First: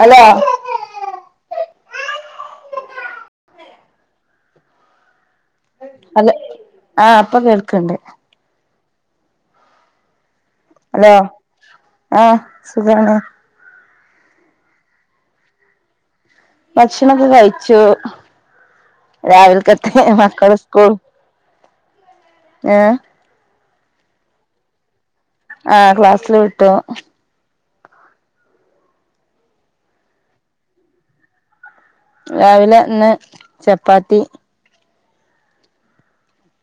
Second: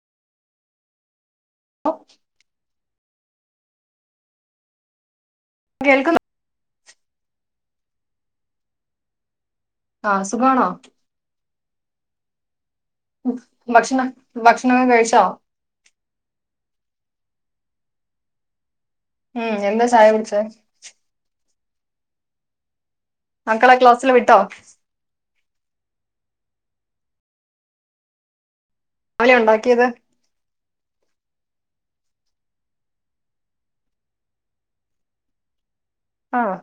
Hello ഓഹ് കേൾക്കുന്നു hello ആഹ് ഇപ്പൊ കേൾക്ക്ണ്ട് ആഹ് സുഖാണോ ഹലോ ആഹ് സുഖാണ് ഭക്ഷണം ഭക്ഷണം ഒക്കെ കഴിച്ചോ ഭക്ഷണാക്കെ കഴിച്ചു ഉം എന്താ രാവിൽകത്തെ ചായ കുടിച്ചേ മക്കളെ സ്കൂൾ ഏഹ് മക്കളെ ക്ലാസ്സിൽ വിട്ടോ ആഹ് ക്ലാസ്സില് വിട്ടു എന്ത് കടിയാ ഉണ്ടാക്കിയത് രാവിലെ ഇന്ന് ചപ്പാത്തി ആഹ്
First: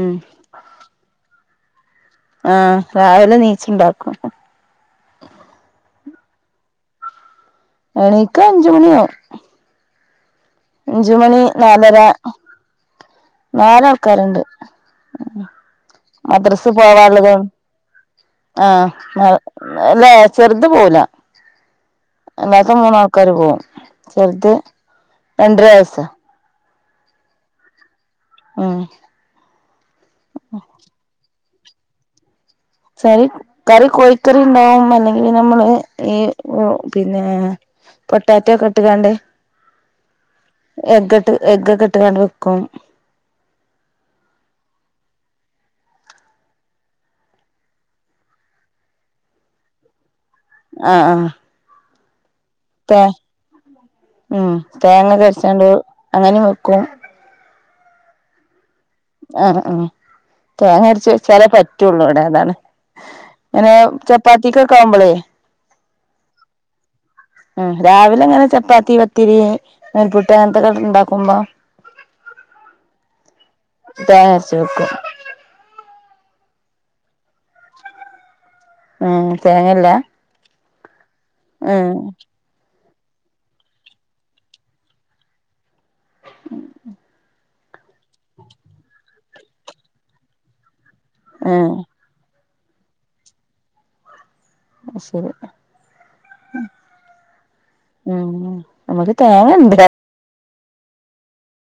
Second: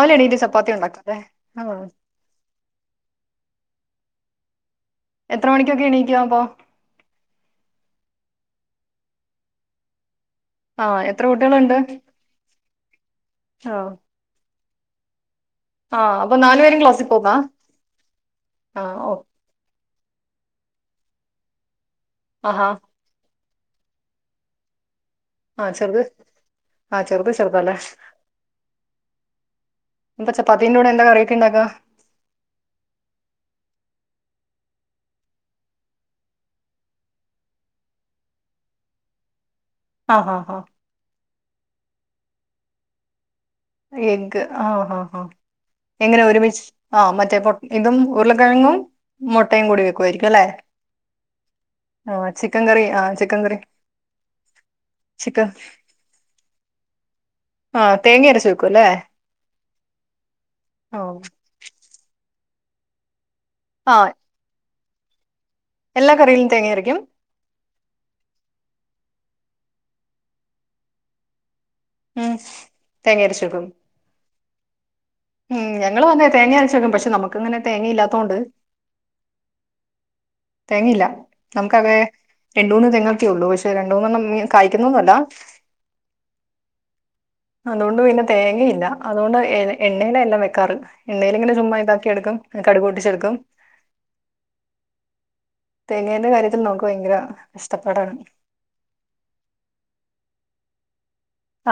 ഉം എണീറ്റ് ചപ്പാത്തി ഉണ്ടാക്കും അല്ലെ ആഹ് ആഹ് രാവിലെ നീച്ച് ഉണ്ടാക്കും എത്ര മണിക്കൊക്കെ എണീക്കും അപ്പോ എണീക്കാൻ അഞ്ചു മണിയാവും ആ എത്ര അഞ്ചുമണി കുട്ടികളുണ്ട് നാലര ആ നാലാൾക്കാരുണ്ട് ആ അപ്പൊ മദ്രസ് നാലുപേരും ക്ലാസ്സിൽ പോവാള്ളത് പോന്നാ ആ ഓ ആഹ് അല്ലേ ചെറുത് പോവൂല്ല ആഹാ അല്ലാത്ത മൂന്നാള് ആൾക്കാരും പോവും ചെറുത് രണ്ടര ആഹ് ചെറുത് വയസ്സാ ആഹ് ചെറുത് ചെറുതല്ലേ ഉം അപ്പം ചപ്പാത്തിന്റെ കൂടെ എന്താ കറിയോക്കെ ഉണ്ടാക്കാ കറി കറി കോഴിക്കറി ഉണ്ടാവും അല്ലെങ്കിൽ നമ്മള് ഈ ഓ പിന്നെ പൊട്ടാറ്റോ ഒക്കെ ഇട്ട്കാണ്ട് ആഹ് ആഹ് ആ എഗ്ട്ട് എഗ് ഒക്കെ ഇട്ട്കാണ്ട് വെക്കും എഗ് ആഹ് ആഹ് ആഹ് എങ്ങനെ ഒരുമിച്ച് ആ മറ്റേ പൊ ഇതും ഉരുളക്കിഴങ്ങും മുട്ടയും കൂടി വെക്കുവായിരിക്കും അല്ലേ ആഹ് ആഹ് ആഹ് ചിക്കൻ കറി തേ ആഹ് ചിക്കൻ കറി ഉം തേങ്ങ ചിക്കൻ അരച്ച്ങ്ങാണ്ട് അങ്ങനെ വെക്കും ആഹ് തേങ്ങ അരച്ച് വെക്കും അല്ലേ ആ ആ തേങ്ങയരച്ച് ആഹ് വെച്ചാലെ പറ്റൊള്ളൂ ഇവിടെ അതാണ്. ഇങ്ങനെ ആഹ് ചപ്പാത്തിക്കൊക്കെയാവുമ്പളെ. എല്ലാ കറിയിലും തേങ്ങയരക്കും. ഉം രാവിലെയങ്ങനെ ചപ്പാത്തി പത്തിരി നൂൽപുട്ട് അങ്ങനൊത്തൊക്കെ ഇണ്ടാക്കുമ്പോ ഉം തേങ്ങയരച്ചുവെക്കും. തേങ്ങയരച്ചുവെക്കും. ഉം ഞങ്ങള് വന്നേ തേങ്ങയരച്ചുവെക്കും പക്ഷെ നമുക്കങ്ങനെ തേങ്ങയില്ലാത്തൊണ്ട്. ഉം തേങ്ങയില്ല തേങ്ങയില്ല നമുക്കതെ രണ്ടുമൂന്ന് തെങ്ങൊക്കൊള്ളൂ പക്ഷെ രണ്ടുന്നെണ്ണം കായ്ക്കുന്നൊന്നുവല്ല. അതുകൊണ്ടുപിന്നെ തേങ്ങയില്ല അതുകൊണ്ട് എന്നെ എണ്ണേല എല്ലാം വെക്കാറ് എണ്ണേലിങ്ങനെ ഏഹ് ചുമ്മാ ഇതാ ക്കിയെടുക്കും കടുകുപൊട്ടിച്ചെടുക്കും. അത്ശെരി തേങ്ങേന്റെ കാര്യത്തിൽ നമ്മുക്കുഭയങ്കര കഷ്ടപ്പാടാണ്. ഉം നമുക്ക് തേങ്ങയൊണ്ട്ലേ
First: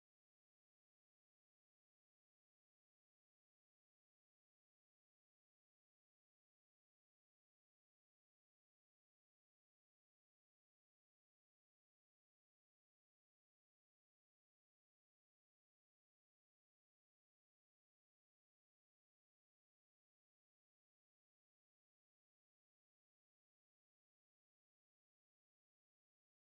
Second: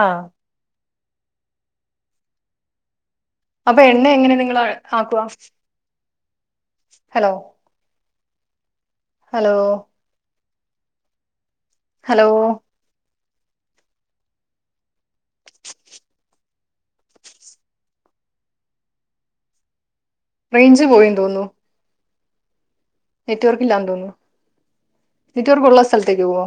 ആഹ് അപ്പൊ എണ്ണ എങ്ങനെയാ നിങ്ങള് ആക്കുവ ഹലോ ഹലോ ഹലോ റേയ്ഞ്ച് പോയിന്നു തോന്നുന്നു. നെറ്റുവർക്കില്ലാന്നു തോന്നുന്നു നെറ്റുവർക്കൊള്ള സ്ഥലത്തേക്ക് പോവ്വോ